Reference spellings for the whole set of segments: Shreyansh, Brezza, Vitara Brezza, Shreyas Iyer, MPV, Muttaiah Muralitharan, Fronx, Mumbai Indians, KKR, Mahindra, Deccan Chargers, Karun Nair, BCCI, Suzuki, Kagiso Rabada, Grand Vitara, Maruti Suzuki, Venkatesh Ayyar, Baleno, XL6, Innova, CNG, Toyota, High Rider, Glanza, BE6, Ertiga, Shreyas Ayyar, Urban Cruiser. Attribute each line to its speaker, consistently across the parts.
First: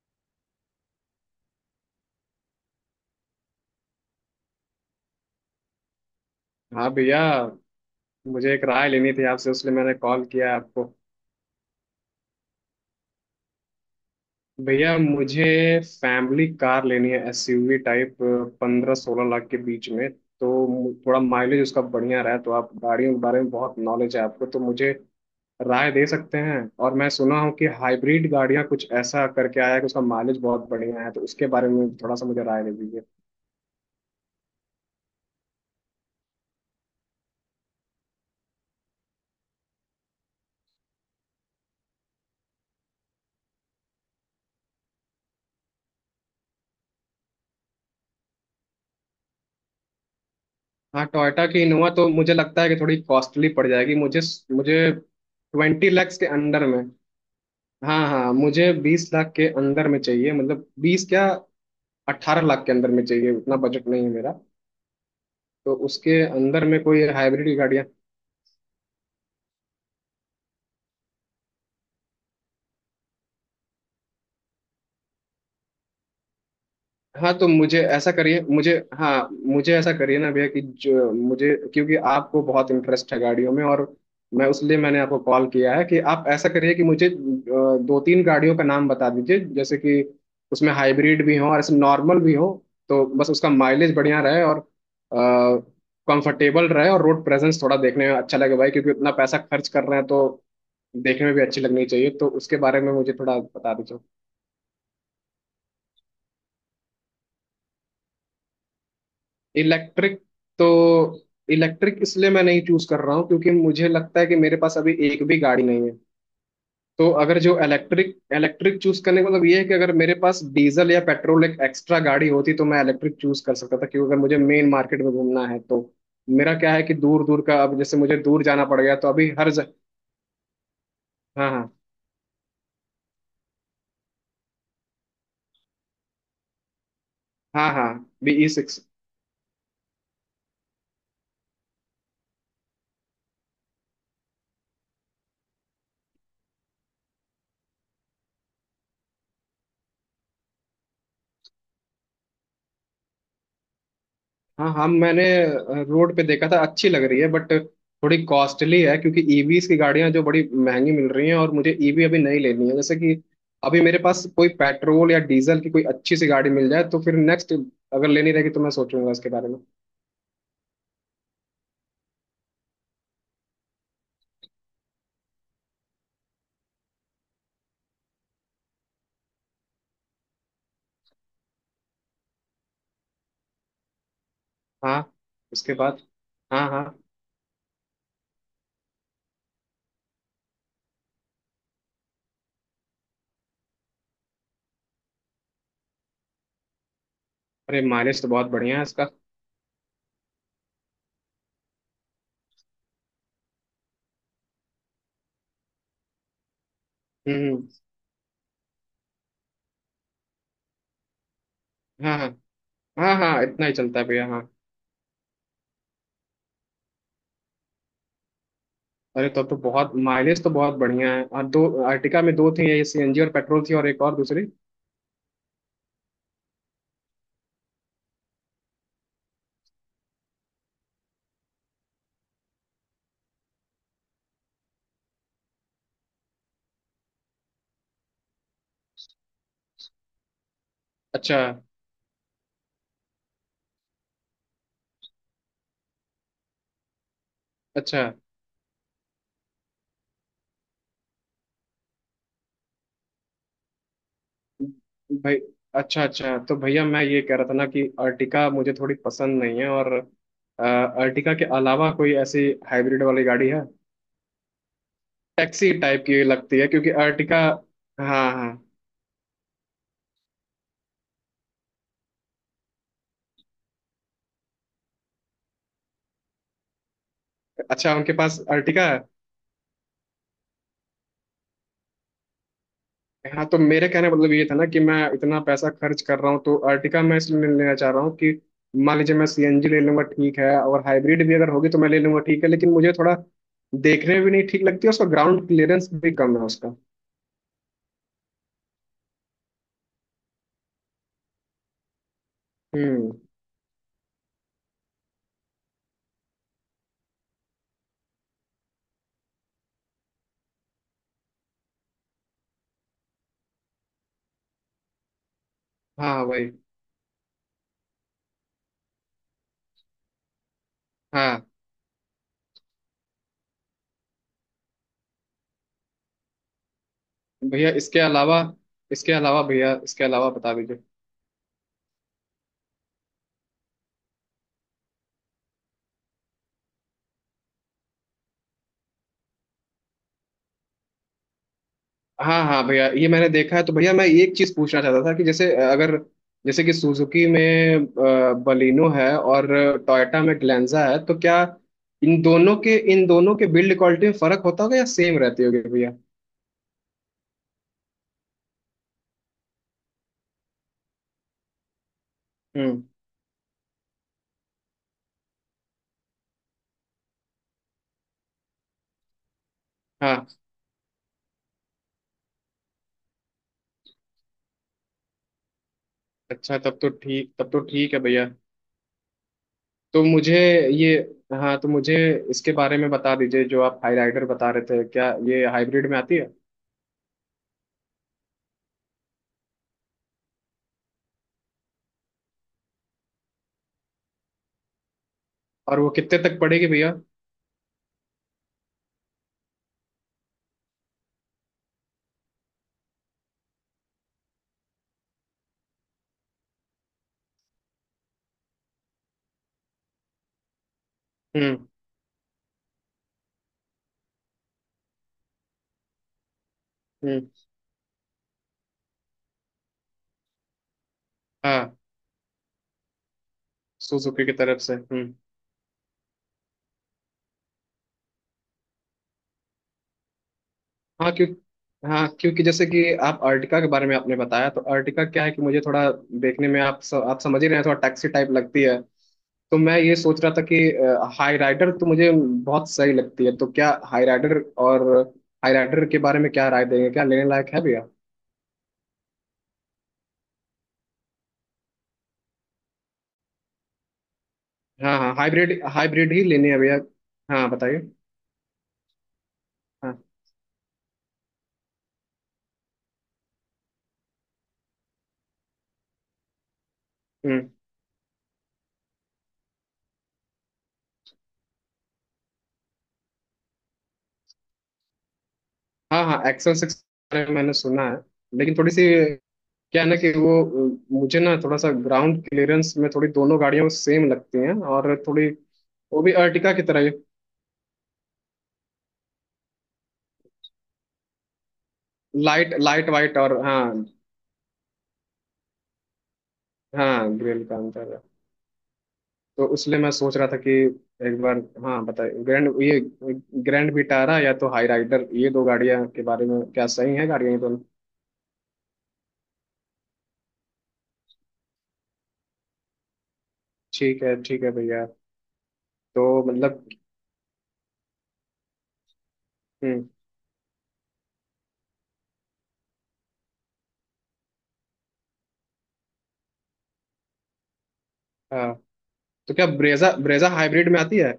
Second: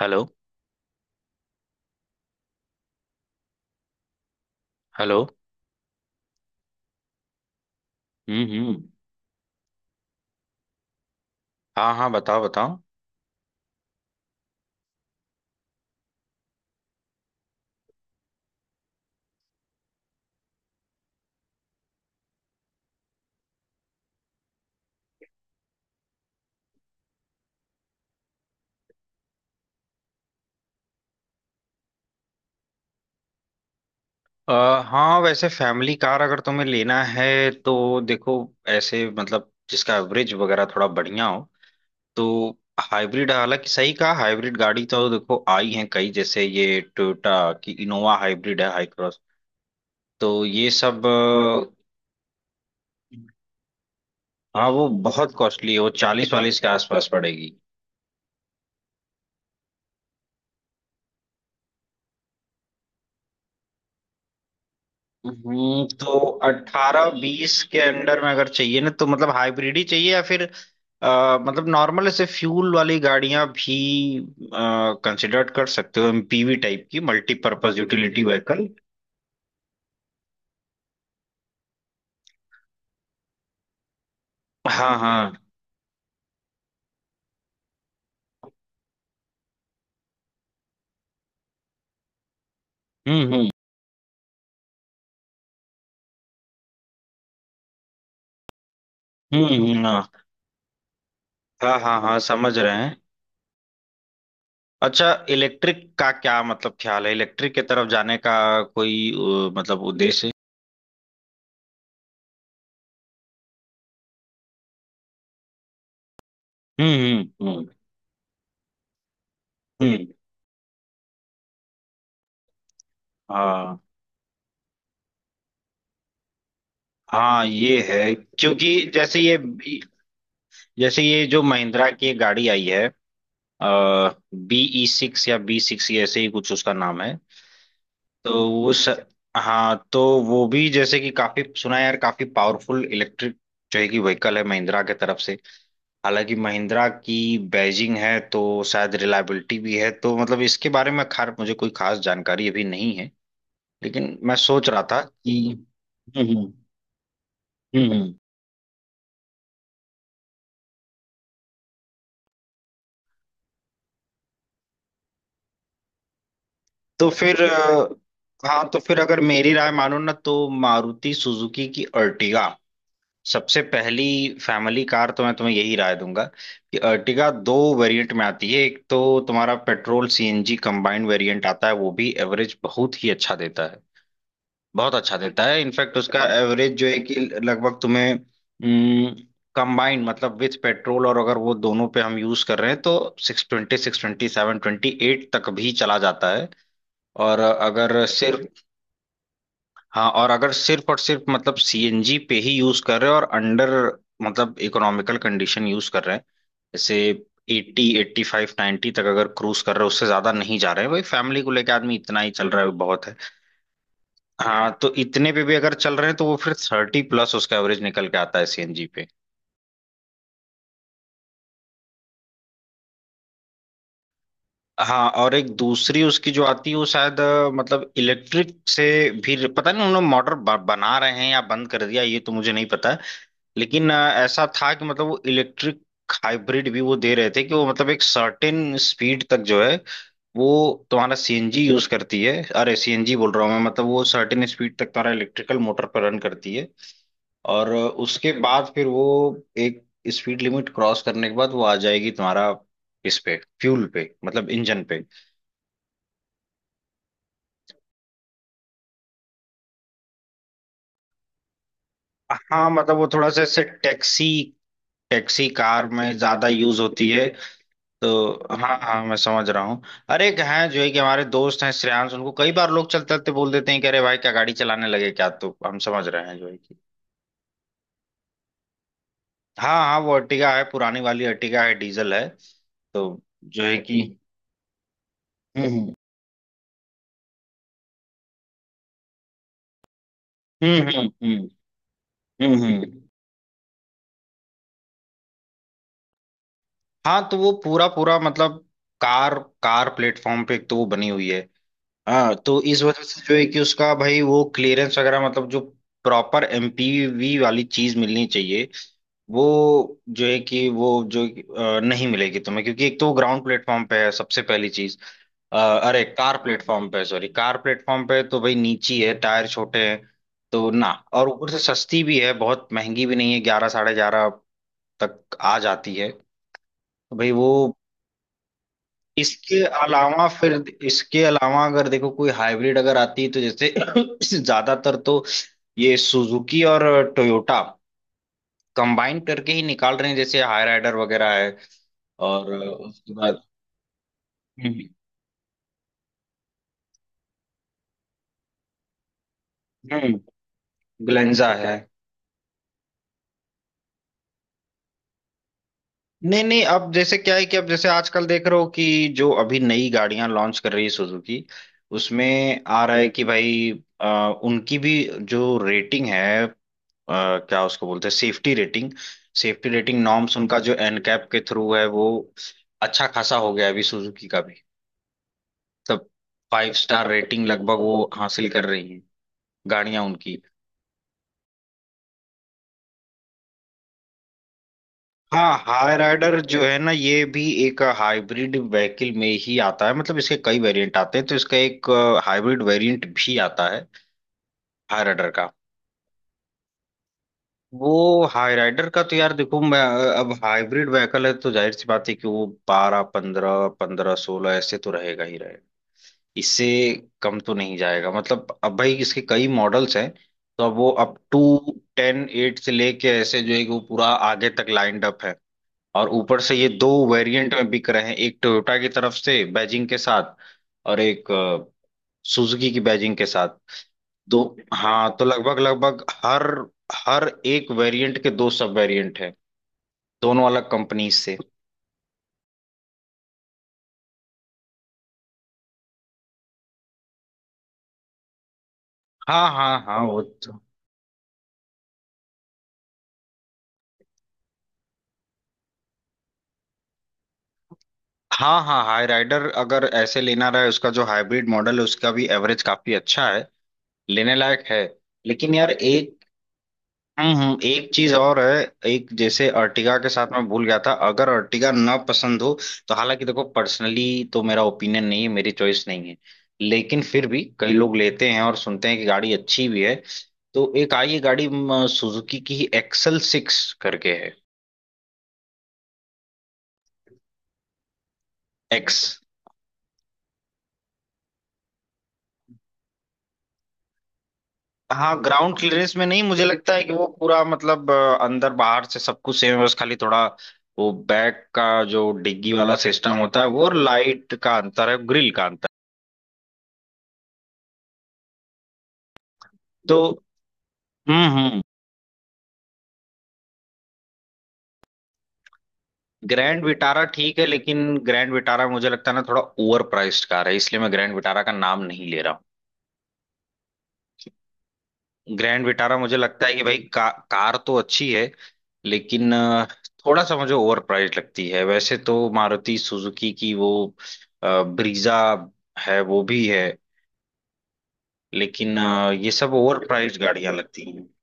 Speaker 1: Hello. Hello.
Speaker 2: हाँ भैया।
Speaker 1: हम्म।
Speaker 2: मुझे एक
Speaker 1: हम्म।
Speaker 2: राय लेनी थी आपसे, उसलिए मैंने कॉल किया आपको।
Speaker 1: हाँ, हाँ, बताओ, बताओ।
Speaker 2: भैया मुझे फैमिली कार लेनी है, एसयूवी टाइप, 15-16 लाख के बीच में। तो थोड़ा माइलेज उसका बढ़िया रहा है। तो आप गाड़ियों के बारे में बहुत नॉलेज है आपको, तो मुझे राय दे सकते हैं। और मैं सुना हूँ कि हाइब्रिड गाड़ियाँ कुछ ऐसा करके आया है कि उसका माइलेज बहुत बढ़िया है, तो उसके बारे में थोड़ा सा मुझे राय दे दीजिए।
Speaker 1: हाँ, वैसे फैमिली कार अगर तुम्हें लेना है तो देखो, ऐसे मतलब जिसका एवरेज वगैरह थोड़ा बढ़िया हो। तो हाइब्रिड, हालांकि सही कहा, हाइब्रिड गाड़ी तो देखो आई हैं कई, जैसे ये टोयोटा की इनोवा हाइब्रिड है, हाई क्रॉस। तो ये
Speaker 2: हाँ,
Speaker 1: सब
Speaker 2: टोयोटा की इनोवा तो मुझे लगता है कि थोड़ी कॉस्टली पड़ जाएगी मुझे।
Speaker 1: हाँ,
Speaker 2: मुझे
Speaker 1: वो बहुत कॉस्टली है, वो
Speaker 2: 20 लैक्स के
Speaker 1: चालीस वालीस
Speaker 2: अंडर
Speaker 1: के
Speaker 2: में।
Speaker 1: आसपास पड़ेगी।
Speaker 2: हाँ हाँ, मुझे 20 लाख के अंदर में चाहिए, मतलब बीस क्या, 18 लाख के अंदर में चाहिए। उतना बजट नहीं है मेरा। तो
Speaker 1: तो
Speaker 2: उसके अंदर में कोई
Speaker 1: अठारह
Speaker 2: हाइब्रिड
Speaker 1: बीस के
Speaker 2: गाड़ियाँ?
Speaker 1: अंडर में अगर चाहिए ना तो मतलब हाइब्रिड ही चाहिए या फिर मतलब नॉर्मल ऐसे फ्यूल वाली गाड़ियां भी कंसिडर कर सकते हो, एमपीवी टाइप की,
Speaker 2: हाँ, तो
Speaker 1: मल्टीपर्पज
Speaker 2: मुझे ऐसा
Speaker 1: यूटिलिटी
Speaker 2: करिए
Speaker 1: व्हीकल।
Speaker 2: मुझे। हाँ मुझे ऐसा करिए ना भैया कि जो मुझे, क्योंकि आपको बहुत इंटरेस्ट है गाड़ियों में, और मैं उसलिए
Speaker 1: हाँ,
Speaker 2: मैंने आपको
Speaker 1: हाँ।
Speaker 2: कॉल किया है कि आप ऐसा करिए कि मुझे दो तीन गाड़ियों का नाम बता दीजिए, जैसे कि उसमें हाइब्रिड भी हो और ऐसे नॉर्मल भी हो। तो बस
Speaker 1: हम्म।
Speaker 2: उसका
Speaker 1: हम्म।
Speaker 2: माइलेज बढ़िया रहे और कंफर्टेबल रहे और रोड प्रेजेंस थोड़ा देखने में अच्छा लगे भाई, क्योंकि इतना पैसा
Speaker 1: हम्म।
Speaker 2: खर्च कर रहे हैं तो
Speaker 1: हाँ।
Speaker 2: देखने में भी अच्छी
Speaker 1: हाँ,
Speaker 2: लगनी
Speaker 1: हाँ,
Speaker 2: चाहिए।
Speaker 1: हाँ,
Speaker 2: तो
Speaker 1: समझ
Speaker 2: उसके
Speaker 1: रहे
Speaker 2: बारे में
Speaker 1: हैं।
Speaker 2: मुझे थोड़ा बता दीजिए।
Speaker 1: अच्छा, इलेक्ट्रिक का क्या मतलब ख्याल है, इलेक्ट्रिक की तरफ जाने का कोई मतलब
Speaker 2: इलेक्ट्रिक?
Speaker 1: उद्देश्य है?
Speaker 2: तो इलेक्ट्रिक इसलिए मैं नहीं चूज कर रहा हूँ क्योंकि मुझे लगता है कि मेरे पास अभी एक भी गाड़ी नहीं है। तो
Speaker 1: हम्म।
Speaker 2: अगर
Speaker 1: हम्म।
Speaker 2: जो
Speaker 1: हम्म।
Speaker 2: इलेक्ट्रिक, इलेक्ट्रिक चूज करने का मतलब ये है कि अगर
Speaker 1: हम्म,
Speaker 2: मेरे पास डीजल या पेट्रोल एक एक्स्ट्रा गाड़ी होती तो मैं इलेक्ट्रिक चूज कर सकता
Speaker 1: हाँ।
Speaker 2: था, क्योंकि अगर मुझे मेन मार्केट में घूमना है तो मेरा क्या है कि दूर दूर
Speaker 1: हाँ
Speaker 2: का। अब
Speaker 1: ये
Speaker 2: जैसे
Speaker 1: है
Speaker 2: मुझे दूर जाना
Speaker 1: क्योंकि
Speaker 2: पड़ गया, तो
Speaker 1: जैसे
Speaker 2: अभी
Speaker 1: ये
Speaker 2: हर
Speaker 1: जैसे ये जो
Speaker 2: हाँ हाँ।
Speaker 1: महिंद्रा की एक गाड़ी आई है, बीई सिक्स या बी सिक्स ऐसे ही कुछ उसका नाम है।
Speaker 2: हाँ हाँ। बी
Speaker 1: तो
Speaker 2: ई
Speaker 1: वो
Speaker 2: सिक्स
Speaker 1: स... हाँ, तो वो भी जैसे कि काफी सुना है यार, काफी पावरफुल इलेक्ट्रिक जो है कि व्हीकल है महिंद्रा के तरफ से। हालांकि महिंद्रा की बैजिंग है तो शायद रिलायबिलिटी भी है, तो मतलब इसके बारे में खार मुझे कोई खास जानकारी अभी नहीं है, लेकिन मैं सोच
Speaker 2: हाँ
Speaker 1: रहा
Speaker 2: हम
Speaker 1: था
Speaker 2: मैंने
Speaker 1: कि
Speaker 2: रोड पे
Speaker 1: हम्म।
Speaker 2: देखा
Speaker 1: हम्म।
Speaker 2: था, अच्छी लग रही है, बट
Speaker 1: हम्म,
Speaker 2: थोड़ी कॉस्टली है, क्योंकि ईवीज की गाड़ियां जो बड़ी महंगी मिल रही हैं, और मुझे ईवी अभी नहीं लेनी है। जैसे कि अभी मेरे पास कोई पेट्रोल या डीजल की कोई अच्छी सी गाड़ी मिल जाए, तो
Speaker 1: तो
Speaker 2: फिर
Speaker 1: फिर
Speaker 2: नेक्स्ट अगर लेनी रहेगी तो
Speaker 1: हाँ,
Speaker 2: मैं
Speaker 1: तो फिर
Speaker 2: सोचूंगा
Speaker 1: अगर
Speaker 2: इसके बारे
Speaker 1: मेरी
Speaker 2: में।
Speaker 1: राय मानो ना तो मारुति सुजुकी की अर्टिगा सबसे पहली फैमिली कार तो मैं तुम्हें यही राय दूंगा कि अर्टिगा दो वेरिएंट में आती है। एक तो तुम्हारा पेट्रोल सीएनजी कंबाइंड वेरिएंट आता है, वो भी एवरेज बहुत ही अच्छा देता है, बहुत
Speaker 2: हाँ।
Speaker 1: अच्छा देता है।
Speaker 2: उसके
Speaker 1: इनफैक्ट
Speaker 2: बाद।
Speaker 1: उसका
Speaker 2: हाँ
Speaker 1: एवरेज
Speaker 2: हाँ।
Speaker 1: जो है कि लगभग तुम्हें कंबाइंड मतलब विथ पेट्रोल, और अगर वो दोनों पे हम यूज कर रहे हैं तो six twenty seven twenty eight तक भी चला जाता है। और
Speaker 2: अरे
Speaker 1: अगर
Speaker 2: माइलेज तो बहुत
Speaker 1: सिर्फ
Speaker 2: बढ़िया है इसका।
Speaker 1: हाँ, और अगर सिर्फ मतलब सीएनजी पे ही यूज कर रहे हैं और अंडर मतलब इकोनॉमिकल कंडीशन यूज कर रहे हैं, जैसे
Speaker 2: हम्म हम्म,
Speaker 1: 80 एट्टी फाइव नाइन्टी तक अगर क्रूज कर रहे हैं, उससे ज्यादा नहीं जा रहे हैं, भाई फैमिली को लेके आदमी
Speaker 2: हाँ
Speaker 1: इतना
Speaker 2: हाँ
Speaker 1: ही चल रहा है बहुत
Speaker 2: हाँ
Speaker 1: है।
Speaker 2: हाँ, इतना ही चलता है भैया, हाँ।
Speaker 1: हाँ, तो इतने पे भी अगर चल रहे हैं तो वो फिर 30 प्लस उसका एवरेज निकल के आता है सीएनजी पे।
Speaker 2: अरे तब तो, बहुत माइलेज तो बहुत बढ़िया है। और दो अर्टिका में दो थी, ये सीएनजी और पेट्रोल थी, और एक और दूसरी।
Speaker 1: हाँ, और एक दूसरी उसकी जो आती है वो शायद मतलब इलेक्ट्रिक से भी पता नहीं, उन्होंने मोटर बना रहे हैं या बंद कर दिया ये तो मुझे नहीं पता। लेकिन ऐसा था कि मतलब वो इलेक्ट्रिक हाइब्रिड भी वो दे रहे थे, कि वो मतलब एक सर्टेन स्पीड तक जो है वो तुम्हारा
Speaker 2: अच्छा
Speaker 1: सीएनजी यूज करती है। अरे सीएनजी बोल रहा हूँ मैं, मतलब वो सर्टेन स्पीड तक तुम्हारा इलेक्ट्रिकल मोटर पर रन करती है। और
Speaker 2: अच्छा।
Speaker 1: उसके बाद फिर वो एक स्पीड लिमिट क्रॉस करने के बाद वो आ जाएगी तुम्हारा इस पे फ्यूल पे मतलब इंजन पे।
Speaker 2: भाई अच्छा अच्छा, तो भैया मैं ये कह रहा था ना कि अर्टिका मुझे थोड़ी पसंद नहीं है। और अर्टिका के अलावा कोई ऐसी
Speaker 1: हाँ, मतलब
Speaker 2: हाइब्रिड
Speaker 1: वो
Speaker 2: वाली
Speaker 1: थोड़ा सा
Speaker 2: गाड़ी है?
Speaker 1: ऐसे taxi taxi
Speaker 2: taxi
Speaker 1: car
Speaker 2: type
Speaker 1: में
Speaker 2: की
Speaker 1: ज्यादा
Speaker 2: लगती है
Speaker 1: यूज
Speaker 2: क्योंकि
Speaker 1: होती है।
Speaker 2: अर्टिका। हाँ हाँ।
Speaker 1: तो हाँ, हाँ, मैं समझ रहा हूँ। अरे एक हैं जो है कि हमारे दोस्त हैं श्रेयांश, उनको कई बार लोग चलते चलते बोल देते हैं कि अरे भाई क्या गाड़ी चलाने लगे क्या, तो हम समझ रहे हैं जो है कि
Speaker 2: अच्छा, उनके पास अर्टिका है?
Speaker 1: हाँ, हाँ, वो अर्टिगा है, पुरानी वाली अर्टिगा है, डीजल है। तो
Speaker 2: हाँ, तो
Speaker 1: जो है
Speaker 2: मेरे
Speaker 1: कि
Speaker 2: कहने का मतलब ये था ना कि मैं इतना पैसा
Speaker 1: हम्म।
Speaker 2: खर्च कर रहा हूँ, तो अर्टिका मैं इसलिए नहीं लेना चाह रहा हूँ कि मान लीजिए मैं सीएनजी ले लूंगा ठीक है,
Speaker 1: हम्म।
Speaker 2: और
Speaker 1: हम्म।
Speaker 2: हाइब्रिड भी
Speaker 1: हम्म।
Speaker 2: अगर होगी तो मैं ले लूंगा ठीक है,
Speaker 1: हम्म।
Speaker 2: लेकिन
Speaker 1: हम्म।
Speaker 2: मुझे
Speaker 1: हम्म।
Speaker 2: थोड़ा देखने में भी नहीं ठीक लगती है, उसका ग्राउंड क्लियरेंस भी कम है उसका।
Speaker 1: हाँ, तो वो पूरा पूरा मतलब कार कार प्लेटफॉर्म पे एक तो वो बनी हुई है। हाँ, तो इस वजह
Speaker 2: हम्म।
Speaker 1: से जो है कि उसका भाई वो क्लियरेंस वगैरह मतलब जो प्रॉपर एमपीवी वाली चीज मिलनी चाहिए वो जो है कि वो जो नहीं मिलेगी तुम्हें, क्योंकि एक तो वो ग्राउंड प्लेटफॉर्म पे है सबसे पहली चीज। अरे
Speaker 2: हाँ
Speaker 1: कार
Speaker 2: वही।
Speaker 1: प्लेटफॉर्म पे, सॉरी कार प्लेटफॉर्म पे तो भाई नीची है, टायर छोटे हैं तो ना, और
Speaker 2: हाँ
Speaker 1: ऊपर से सस्ती भी है, बहुत महंगी भी नहीं है, 11, 11.5 तक आ जाती है। तो भाई वो
Speaker 2: भैया इसके अलावा, इसके अलावा
Speaker 1: इसके
Speaker 2: भैया, इसके
Speaker 1: अलावा
Speaker 2: अलावा
Speaker 1: फिर,
Speaker 2: बता दीजिए।
Speaker 1: इसके अलावा अगर देखो कोई हाइब्रिड अगर आती है तो जैसे ज्यादातर तो ये सुजुकी और टोयोटा कंबाइन करके ही निकाल रहे हैं, जैसे हाई राइडर वगैरह।
Speaker 2: हाँ
Speaker 1: और
Speaker 2: हाँ भैया, ये
Speaker 1: उसके
Speaker 2: मैंने
Speaker 1: बाद
Speaker 2: देखा है, तो भैया मैं एक चीज पूछना
Speaker 1: हम्म।
Speaker 2: चाहता था कि जैसे अगर जैसे कि सुजुकी में बलिनो है और
Speaker 1: हम्म।
Speaker 2: टोयोटा में ग्लैंजा है, तो क्या
Speaker 1: ग्लेंजा है।
Speaker 2: इन दोनों के बिल्ड क्वालिटी में फर्क होता होगा या सेम रहती होगी भैया?
Speaker 1: नहीं, नहीं, अब जैसे क्या है कि अब जैसे आजकल देख रहे हो कि जो अभी नई गाड़ियां लॉन्च कर रही है सुजुकी, उसमें
Speaker 2: हम्म।
Speaker 1: आ रहा है कि भाई अ, उनकी भी जो रेटिंग है, क्या उसको बोलते हैं सेफ्टी रेटिंग, सेफ्टी रेटिंग
Speaker 2: हाँ
Speaker 1: नॉर्म्स उनका जो एनकैप के थ्रू है वो अच्छा खासा हो गया है अभी सुजुकी का भी। मतलब
Speaker 2: अच्छा,
Speaker 1: फाइव
Speaker 2: तब तो
Speaker 1: स्टार
Speaker 2: ठीक
Speaker 1: रेटिंग
Speaker 2: तब तो
Speaker 1: लगभग
Speaker 2: ठीक है
Speaker 1: वो
Speaker 2: भैया।
Speaker 1: हासिल कर रही है
Speaker 2: तो
Speaker 1: गाड़ियां उनकी।
Speaker 2: मुझे ये। हाँ तो मुझे इसके बारे में बता दीजिए, जो आप हाई राइडर बता रहे थे, क्या ये
Speaker 1: हाँ,
Speaker 2: हाइब्रिड
Speaker 1: हाई
Speaker 2: में आती है?
Speaker 1: राइडर जो है ना, ये भी एक हाइब्रिड व्हीकल में ही आता है, मतलब इसके कई वेरिएंट आते हैं, तो इसका एक हाइब्रिड वेरिएंट भी आता है हाई राइडर का।
Speaker 2: और वो कितने तक पड़ेगी भैया?
Speaker 1: वो हाई राइडर का तो यार देखो मैं अब हाइब्रिड व्हीकल है तो जाहिर सी बात है कि वो 12, 15, 15, 16 ऐसे तो रहेगा ही रहेगा, इससे कम तो नहीं जाएगा। मतलब अब भाई इसके कई मॉडल्स हैं, तो अब वो अप टू
Speaker 2: हम्म
Speaker 1: टेन एट से लेके ऐसे जो है कि वो पूरा आगे तक लाइंड अप है। और ऊपर से ये दो
Speaker 2: हम्म।
Speaker 1: वेरिएंट में बिक रहे हैं, एक टोयोटा की तरफ से बैजिंग के साथ और एक
Speaker 2: हाँ
Speaker 1: सुजुकी की बैजिंग के साथ।
Speaker 2: सुजुकी की
Speaker 1: दो,
Speaker 2: तरफ से। हम्म।
Speaker 1: हाँ, तो लगभग लगभग हर हर एक वेरिएंट के दो सब वेरिएंट हैं, दोनों अलग कंपनी
Speaker 2: हाँ क्यों।
Speaker 1: से।
Speaker 2: हाँ क्योंकि जैसे कि आप अर्टिका के बारे में आपने बताया, तो अर्टिका क्या है कि मुझे थोड़ा देखने में आप आप समझ ही रहे हैं, थोड़ा टैक्सी टाइप लगती है।
Speaker 1: हाँ,
Speaker 2: तो
Speaker 1: हाँ,
Speaker 2: मैं
Speaker 1: हाँ,
Speaker 2: ये
Speaker 1: वो
Speaker 2: सोच रहा था
Speaker 1: तो
Speaker 2: कि हाई राइडर तो मुझे बहुत सही लगती है, तो क्या हाई राइडर, और हाई राइडर के बारे में क्या राय देंगे, क्या लेने लायक है भैया?
Speaker 1: हाँ, हाँ, हाई राइडर अगर ऐसे लेना रहे, उसका जो हाइब्रिड मॉडल है उसका भी एवरेज काफी अच्छा है, लेने लायक है।
Speaker 2: हाँ हाँ,
Speaker 1: लेकिन
Speaker 2: हाइब्रिड
Speaker 1: यार
Speaker 2: हाइब्रिड
Speaker 1: एक
Speaker 2: ही लेनी है भैया।
Speaker 1: हम्म,
Speaker 2: हाँ बताइए।
Speaker 1: एक चीज और है। एक जैसे अर्टिगा
Speaker 2: हाँ
Speaker 1: के साथ मैं भूल गया था, अगर अर्टिगा ना पसंद हो तो, हालांकि देखो पर्सनली तो मेरा ओपिनियन नहीं है, मेरी चॉइस नहीं है, लेकिन फिर भी
Speaker 2: हम्म।
Speaker 1: कई लोग लेते हैं और सुनते हैं कि गाड़ी अच्छी भी है, तो एक आई है गाड़ी, सुजुकी की ही, एक्सल सिक्स करके है।
Speaker 2: हाँ हाँ XL6 मैंने सुना है, लेकिन थोड़ी सी
Speaker 1: एक्स
Speaker 2: क्या है ना कि वो मुझे ना थोड़ा सा ग्राउंड क्लियरेंस में थोड़ी दोनों गाड़ियां सेम लगती हैं, और
Speaker 1: हाँ,
Speaker 2: थोड़ी
Speaker 1: ग्राउंड क्लियरेंस में
Speaker 2: वो भी
Speaker 1: नहीं, मुझे
Speaker 2: अर्टिका की
Speaker 1: लगता है कि
Speaker 2: तरह।
Speaker 1: वो पूरा मतलब अंदर बाहर से सब कुछ सेम है, बस खाली थोड़ा वो बैक का जो डिग्गी
Speaker 2: लाइट
Speaker 1: वाला
Speaker 2: लाइट
Speaker 1: सिस्टम
Speaker 2: वाइट,
Speaker 1: होता
Speaker 2: और
Speaker 1: है वो,
Speaker 2: हाँ,
Speaker 1: और लाइट का अंतर है, ग्रिल का
Speaker 2: हाँ ग्रिल का अंतर है। तो इसलिए मैं
Speaker 1: अंतर।
Speaker 2: सोच रहा था कि एक
Speaker 1: हम्म।
Speaker 2: बार।
Speaker 1: हम्म।
Speaker 2: हाँ बताइए, ग्रैंड ये, ग्रैंड विटारा या तो हाई राइडर, ये दो गाड़ियां के बारे में
Speaker 1: ग्रैंड
Speaker 2: क्या सही
Speaker 1: विटारा
Speaker 2: है गाड़ियां,
Speaker 1: ठीक
Speaker 2: ये
Speaker 1: है,
Speaker 2: दोनों?
Speaker 1: लेकिन ग्रैंड विटारा मुझे लगता है ना थोड़ा ओवर प्राइस्ड कार है, इसलिए मैं ग्रैंड विटारा का नाम नहीं ले रहा
Speaker 2: ठीक है भैया।
Speaker 1: हूँ। ग्रैंड विटारा
Speaker 2: तो
Speaker 1: मुझे लगता है कि
Speaker 2: मतलब।
Speaker 1: भाई कार तो अच्छी है, लेकिन
Speaker 2: हम्म।
Speaker 1: थोड़ा सा मुझे ओवर प्राइस्ड लगती है। वैसे तो मारुति सुजुकी की वो ब्रीजा है वो भी है,
Speaker 2: हाँ,
Speaker 1: लेकिन ये
Speaker 2: तो क्या
Speaker 1: सब ओवर
Speaker 2: ब्रेजा,
Speaker 1: प्राइस्ड
Speaker 2: ब्रेजा
Speaker 1: गाड़ियां
Speaker 2: हाइब्रिड में
Speaker 1: लगती
Speaker 2: आती
Speaker 1: हैं।
Speaker 2: है,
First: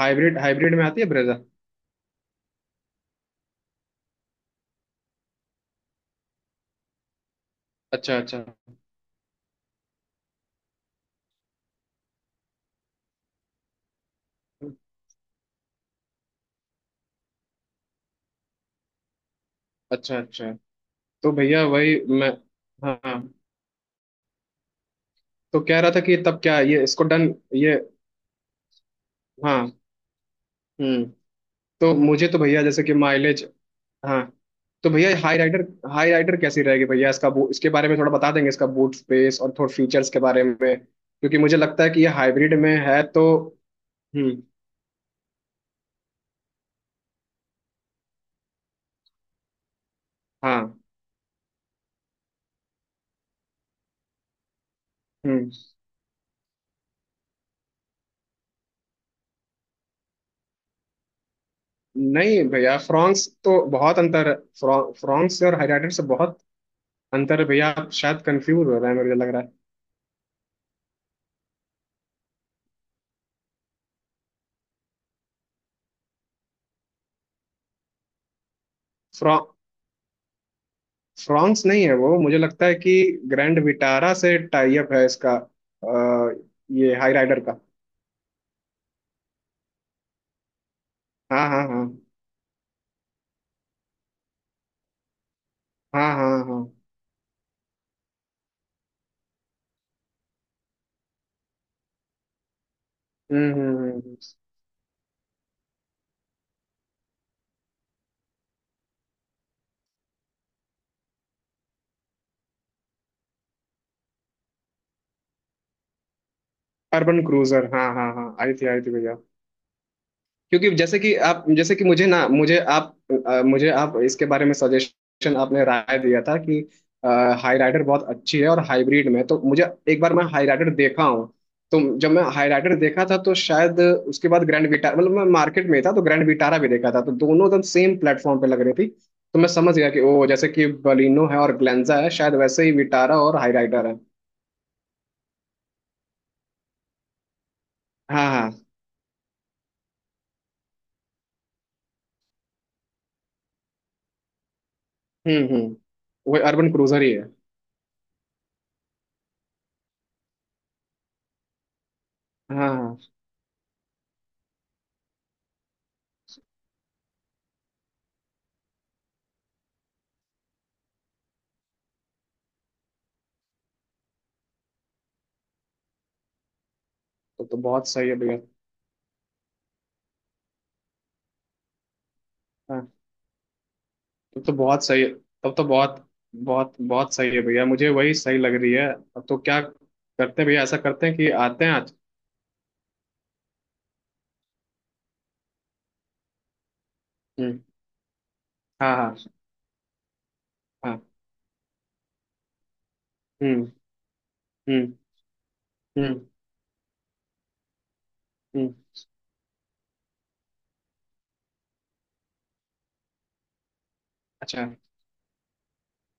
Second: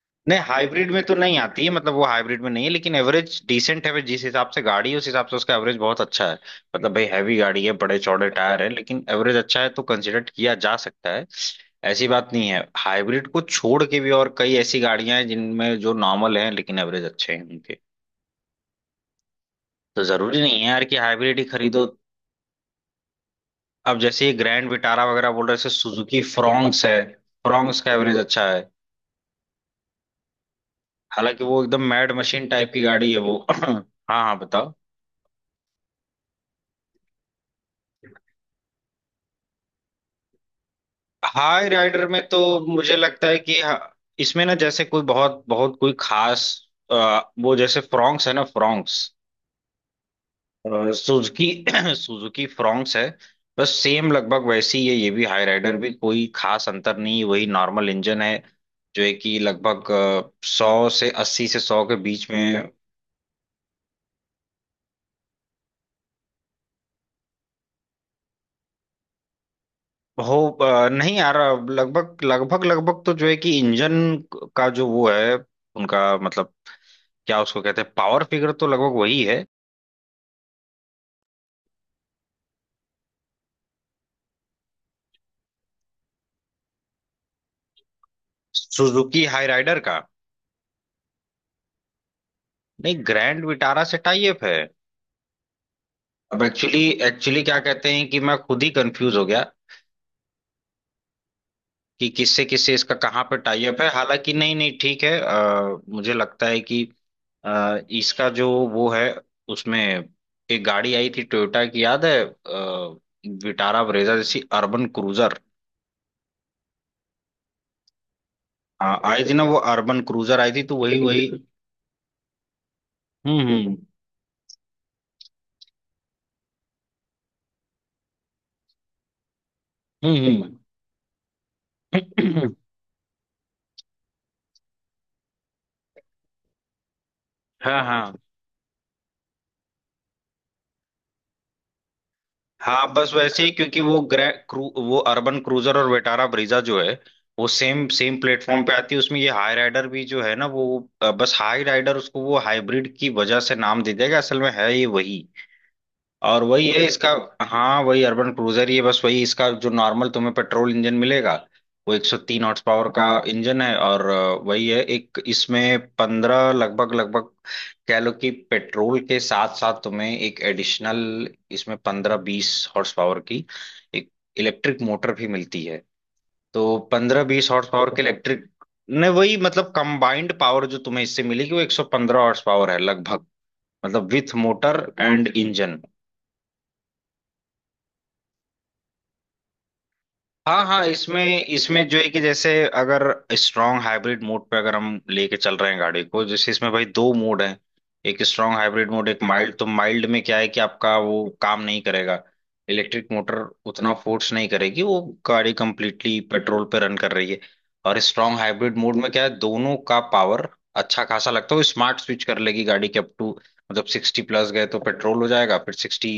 Speaker 2: हाइब्रिड
Speaker 1: नहीं,
Speaker 2: हाइब्रिड में
Speaker 1: हाइब्रिड
Speaker 2: आती
Speaker 1: में
Speaker 2: है
Speaker 1: तो
Speaker 2: ब्रेजा?
Speaker 1: नहीं आती है, मतलब वो हाइब्रिड में नहीं है, लेकिन एवरेज डिसेंट है, जिस हिसाब से गाड़ी है उस हिसाब से उसका एवरेज बहुत अच्छा है। मतलब भाई हैवी गाड़ी है, बड़े
Speaker 2: अच्छा
Speaker 1: चौड़े
Speaker 2: अच्छा।
Speaker 1: टायर है, लेकिन एवरेज अच्छा है, तो कंसिडर किया जा सकता है। ऐसी बात नहीं है, हाइब्रिड को छोड़ के भी और कई ऐसी गाड़ियां हैं जिनमें जो नॉर्मल हैं लेकिन एवरेज अच्छे हैं उनके, तो
Speaker 2: अच्छा
Speaker 1: जरूरी
Speaker 2: अच्छा,
Speaker 1: नहीं है यार कि
Speaker 2: तो
Speaker 1: हाइब्रिड ही
Speaker 2: भैया
Speaker 1: खरीदो।
Speaker 2: वही मैं। हाँ,
Speaker 1: अब जैसे ये ग्रैंड विटारा वगैरह बोल रहे
Speaker 2: तो
Speaker 1: थे,
Speaker 2: कह रहा था कि
Speaker 1: सुजुकी
Speaker 2: तब क्या ये
Speaker 1: फ्रॉन्क्स है,
Speaker 2: इसको डन ये।
Speaker 1: फ्रॉन्क्स का एवरेज अच्छा है।
Speaker 2: हाँ हम्म।
Speaker 1: हालांकि वो एकदम
Speaker 2: तो
Speaker 1: मैड
Speaker 2: मुझे तो
Speaker 1: मशीन
Speaker 2: भैया
Speaker 1: टाइप की
Speaker 2: जैसे कि
Speaker 1: गाड़ी है वो।
Speaker 2: माइलेज।
Speaker 1: हाँ,
Speaker 2: हाँ
Speaker 1: हाँ, बताओ।
Speaker 2: तो भैया हाई राइडर, हाई राइडर कैसी रहेगी भैया, इसका इसके बारे में थोड़ा बता देंगे, इसका बूट स्पेस और थोड़ा फीचर्स के बारे में, क्योंकि मुझे
Speaker 1: हाई
Speaker 2: लगता है कि
Speaker 1: राइडर
Speaker 2: ये
Speaker 1: में तो
Speaker 2: हाइब्रिड में
Speaker 1: मुझे
Speaker 2: है तो।
Speaker 1: लगता है कि हाँ,
Speaker 2: हम्म।
Speaker 1: इसमें ना जैसे कोई बहुत बहुत कोई खास वो जैसे फ्रॉन्क्स है ना, फ्रॉन्क्स
Speaker 2: हाँ।
Speaker 1: सुजुकी सुजुकी फ्रॉन्क्स है, बस सेम लगभग वैसी ही है ये भी, हाई
Speaker 2: हम्म।
Speaker 1: राइडर भी कोई खास अंतर नहीं है, वही नॉर्मल इंजन है जो है कि लगभग सौ से, अस्सी से सौ के बीच
Speaker 2: नहीं
Speaker 1: में
Speaker 2: भैया फ्रॉन्क्स तो बहुत अंतर है, फ्रॉन्क्स से और हाई राइडर से बहुत अंतर है भैया, आप शायद कंफ्यूज हो रहे हैं मुझे लग रहा
Speaker 1: हो। नहीं यार, अब लगभग लगभग लगभग तो जो है कि इंजन का जो वो है उनका मतलब, क्या उसको कहते हैं पावर फिगर, तो लगभग वही
Speaker 2: है।
Speaker 1: है।
Speaker 2: फ्रांस नहीं है वो, मुझे लगता है कि ग्रैंड विटारा से टाई अप है इसका, ये हाई राइडर का।
Speaker 1: सुजुकी हाई राइडर का,
Speaker 2: हाँ हाँ हाँ।
Speaker 1: नहीं, ग्रैंड विटारा से टाइप है।
Speaker 2: हाँ हाँ
Speaker 1: अब
Speaker 2: हाँ।
Speaker 1: एक्चुअली एक्चुअली क्या कहते हैं कि मैं खुद ही कंफ्यूज हो गया कि किससे किससे इसका कहाँ पे टाइप है।
Speaker 2: हम्म।
Speaker 1: हालांकि नहीं, नहीं, ठीक है, मुझे लगता है कि इसका जो वो है उसमें एक गाड़ी आई थी टोयोटा की, याद है विटारा ब्रेजा जैसी, अर्बन क्रूजर।
Speaker 2: अर्बन क्रूजर, हाँ हाँ हाँ, आई थी
Speaker 1: हाँ,
Speaker 2: भैया।
Speaker 1: आई थी ना वो अर्बन क्रूजर आई थी,
Speaker 2: क्योंकि
Speaker 1: तो
Speaker 2: जैसे
Speaker 1: वही
Speaker 2: कि
Speaker 1: वही।
Speaker 2: आप, जैसे कि मुझे ना, मुझे आप
Speaker 1: हम्म।
Speaker 2: मुझे
Speaker 1: हम्म।
Speaker 2: आप इसके बारे में सजेशन, आपने राय दिया था कि हाई राइडर बहुत अच्छी है और हाइब्रिड में, तो मुझे एक बार मैं
Speaker 1: हम्म।
Speaker 2: हाई
Speaker 1: हम्म।
Speaker 2: राइडर देखा हूँ। तो जब मैं हाई राइडर देखा था, तो शायद उसके बाद ग्रैंड विटारा, मतलब मैं मार्केट में था, तो ग्रैंड विटारा भी देखा था, तो दोनों एकदम
Speaker 1: हाँ,
Speaker 2: सेम
Speaker 1: हाँ,
Speaker 2: प्लेटफॉर्म पे लग रही थी। तो मैं समझ गया कि ओ जैसे कि बलिनो है और ग्लेंजा है, शायद वैसे ही
Speaker 1: हाँ, बस
Speaker 2: विटारा और
Speaker 1: वैसे ही,
Speaker 2: हाई
Speaker 1: क्योंकि
Speaker 2: राइडर है।
Speaker 1: वो ग्रे क्रू वो अर्बन क्रूजर और वेटारा ब्रीजा जो है वो सेम सेम
Speaker 2: हाँ
Speaker 1: प्लेटफॉर्म
Speaker 2: हाँ।
Speaker 1: पे आती है, उसमें ये हाई राइडर भी जो है ना वो बस हाई राइडर उसको वो हाइब्रिड की वजह से नाम दे देगा, असल में है ये वही,
Speaker 2: हम्म, वो
Speaker 1: और वही
Speaker 2: अर्बन
Speaker 1: है
Speaker 2: क्रूजर
Speaker 1: इसका।
Speaker 2: ही है।
Speaker 1: हाँ, वही अर्बन क्रूजर ही है, बस वही, इसका जो नॉर्मल तुम्हें पेट्रोल इंजन मिलेगा वो 103 हॉर्स
Speaker 2: हाँ।
Speaker 1: पावर
Speaker 2: हाँ
Speaker 1: का इंजन है। और वही है, एक इसमें पंद्रह लगभग लगभग कह लो कि पेट्रोल के साथ साथ तुम्हें एक एडिशनल इसमें 15-20 हॉर्स पावर की एक इलेक्ट्रिक मोटर भी मिलती है। तो पंद्रह
Speaker 2: तो,
Speaker 1: बीस
Speaker 2: तो
Speaker 1: हॉर्स
Speaker 2: बहुत
Speaker 1: पावर के
Speaker 2: सही है भैया।
Speaker 1: इलेक्ट्रिक ने वही मतलब कंबाइंड पावर जो तुम्हें इससे मिलेगी वो 115 हॉर्स पावर है
Speaker 2: हाँ।
Speaker 1: लगभग। मतलब विथ
Speaker 2: तब तो बहुत
Speaker 1: मोटर
Speaker 2: सही है,
Speaker 1: एंड
Speaker 2: तब तो
Speaker 1: इंजन।
Speaker 2: बहुत बहुत बहुत सही है भैया, मुझे वही सही लग रही है अब तो। क्या करते हैं भैया,
Speaker 1: हाँ,
Speaker 2: ऐसा
Speaker 1: हाँ,
Speaker 2: करते हैं
Speaker 1: इसमें
Speaker 2: कि आते हैं
Speaker 1: इसमें
Speaker 2: आज।
Speaker 1: जो है कि जैसे अगर स्ट्रांग हाइब्रिड मोड पे अगर हम लेके चल रहे हैं गाड़ी को, जैसे इसमें भाई दो मोड हैं,
Speaker 2: हम्म।
Speaker 1: एक स्ट्रांग हाइब्रिड
Speaker 2: हाँ
Speaker 1: मोड
Speaker 2: हाँ
Speaker 1: एक माइल्ड। तो माइल्ड में क्या है कि आपका
Speaker 2: हाँ।
Speaker 1: वो काम नहीं करेगा इलेक्ट्रिक मोटर,
Speaker 2: हम्म
Speaker 1: उतना फोर्स नहीं करेगी,
Speaker 2: हम्म
Speaker 1: वो गाड़ी कंप्लीटली
Speaker 2: हम्म
Speaker 1: पेट्रोल पे रन कर रही है। और स्ट्रांग
Speaker 2: हम्म।
Speaker 1: हाइब्रिड मोड में क्या है, दोनों का पावर अच्छा खासा लगता है, वो स्मार्ट स्विच कर लेगी गाड़ी के। अप टू मतलब 60 प्लस
Speaker 2: अच्छा।
Speaker 1: गए तो पेट्रोल हो जाएगा, फिर 60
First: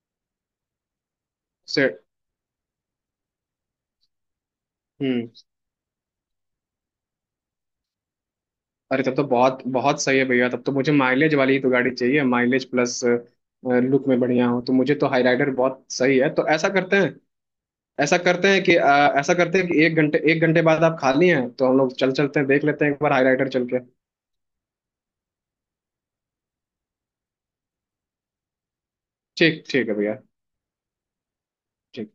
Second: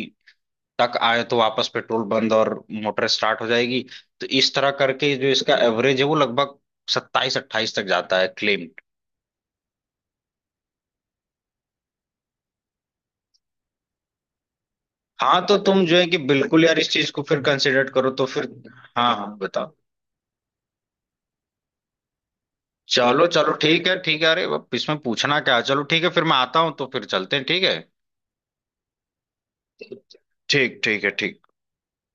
Speaker 1: तक आए तो वापस
Speaker 2: से।
Speaker 1: पेट्रोल बंद और मोटर स्टार्ट हो जाएगी। तो इस तरह करके
Speaker 2: हम्म।
Speaker 1: जो इसका एवरेज है वो लगभग 27-28 तक जाता है, क्लेम।
Speaker 2: अरे तब तो बहुत बहुत सही है भैया, तब तो मुझे माइलेज वाली ही तो गाड़ी चाहिए, माइलेज प्लस लुक में बढ़िया हो, तो मुझे तो हाई
Speaker 1: हाँ,
Speaker 2: राइडर
Speaker 1: तो
Speaker 2: बहुत
Speaker 1: तुम जो है कि
Speaker 2: सही है। तो
Speaker 1: बिल्कुल
Speaker 2: ऐसा
Speaker 1: यार, इस
Speaker 2: करते
Speaker 1: चीज
Speaker 2: हैं,
Speaker 1: को फिर कंसिडर करो
Speaker 2: ऐसा
Speaker 1: तो
Speaker 2: करते
Speaker 1: फिर
Speaker 2: हैं कि अ,
Speaker 1: हाँ,
Speaker 2: ऐसा
Speaker 1: हाँ,
Speaker 2: करते हैं
Speaker 1: बताओ।
Speaker 2: कि एक घंटे बाद आप खाली हैं, तो हम लोग चल चलते हैं, देख लेते हैं एक बार हाई
Speaker 1: चलो,
Speaker 2: राइडर
Speaker 1: चलो,
Speaker 2: चल के।
Speaker 1: ठीक है, ठीक है, अरे अब इसमें पूछना क्या है? चलो ठीक है, फिर मैं आता हूँ तो फिर चलते हैं, ठीक है।
Speaker 2: ठीक ठीक है भैया।
Speaker 1: ठीक, ठीक है, ठीक।
Speaker 2: ठीक।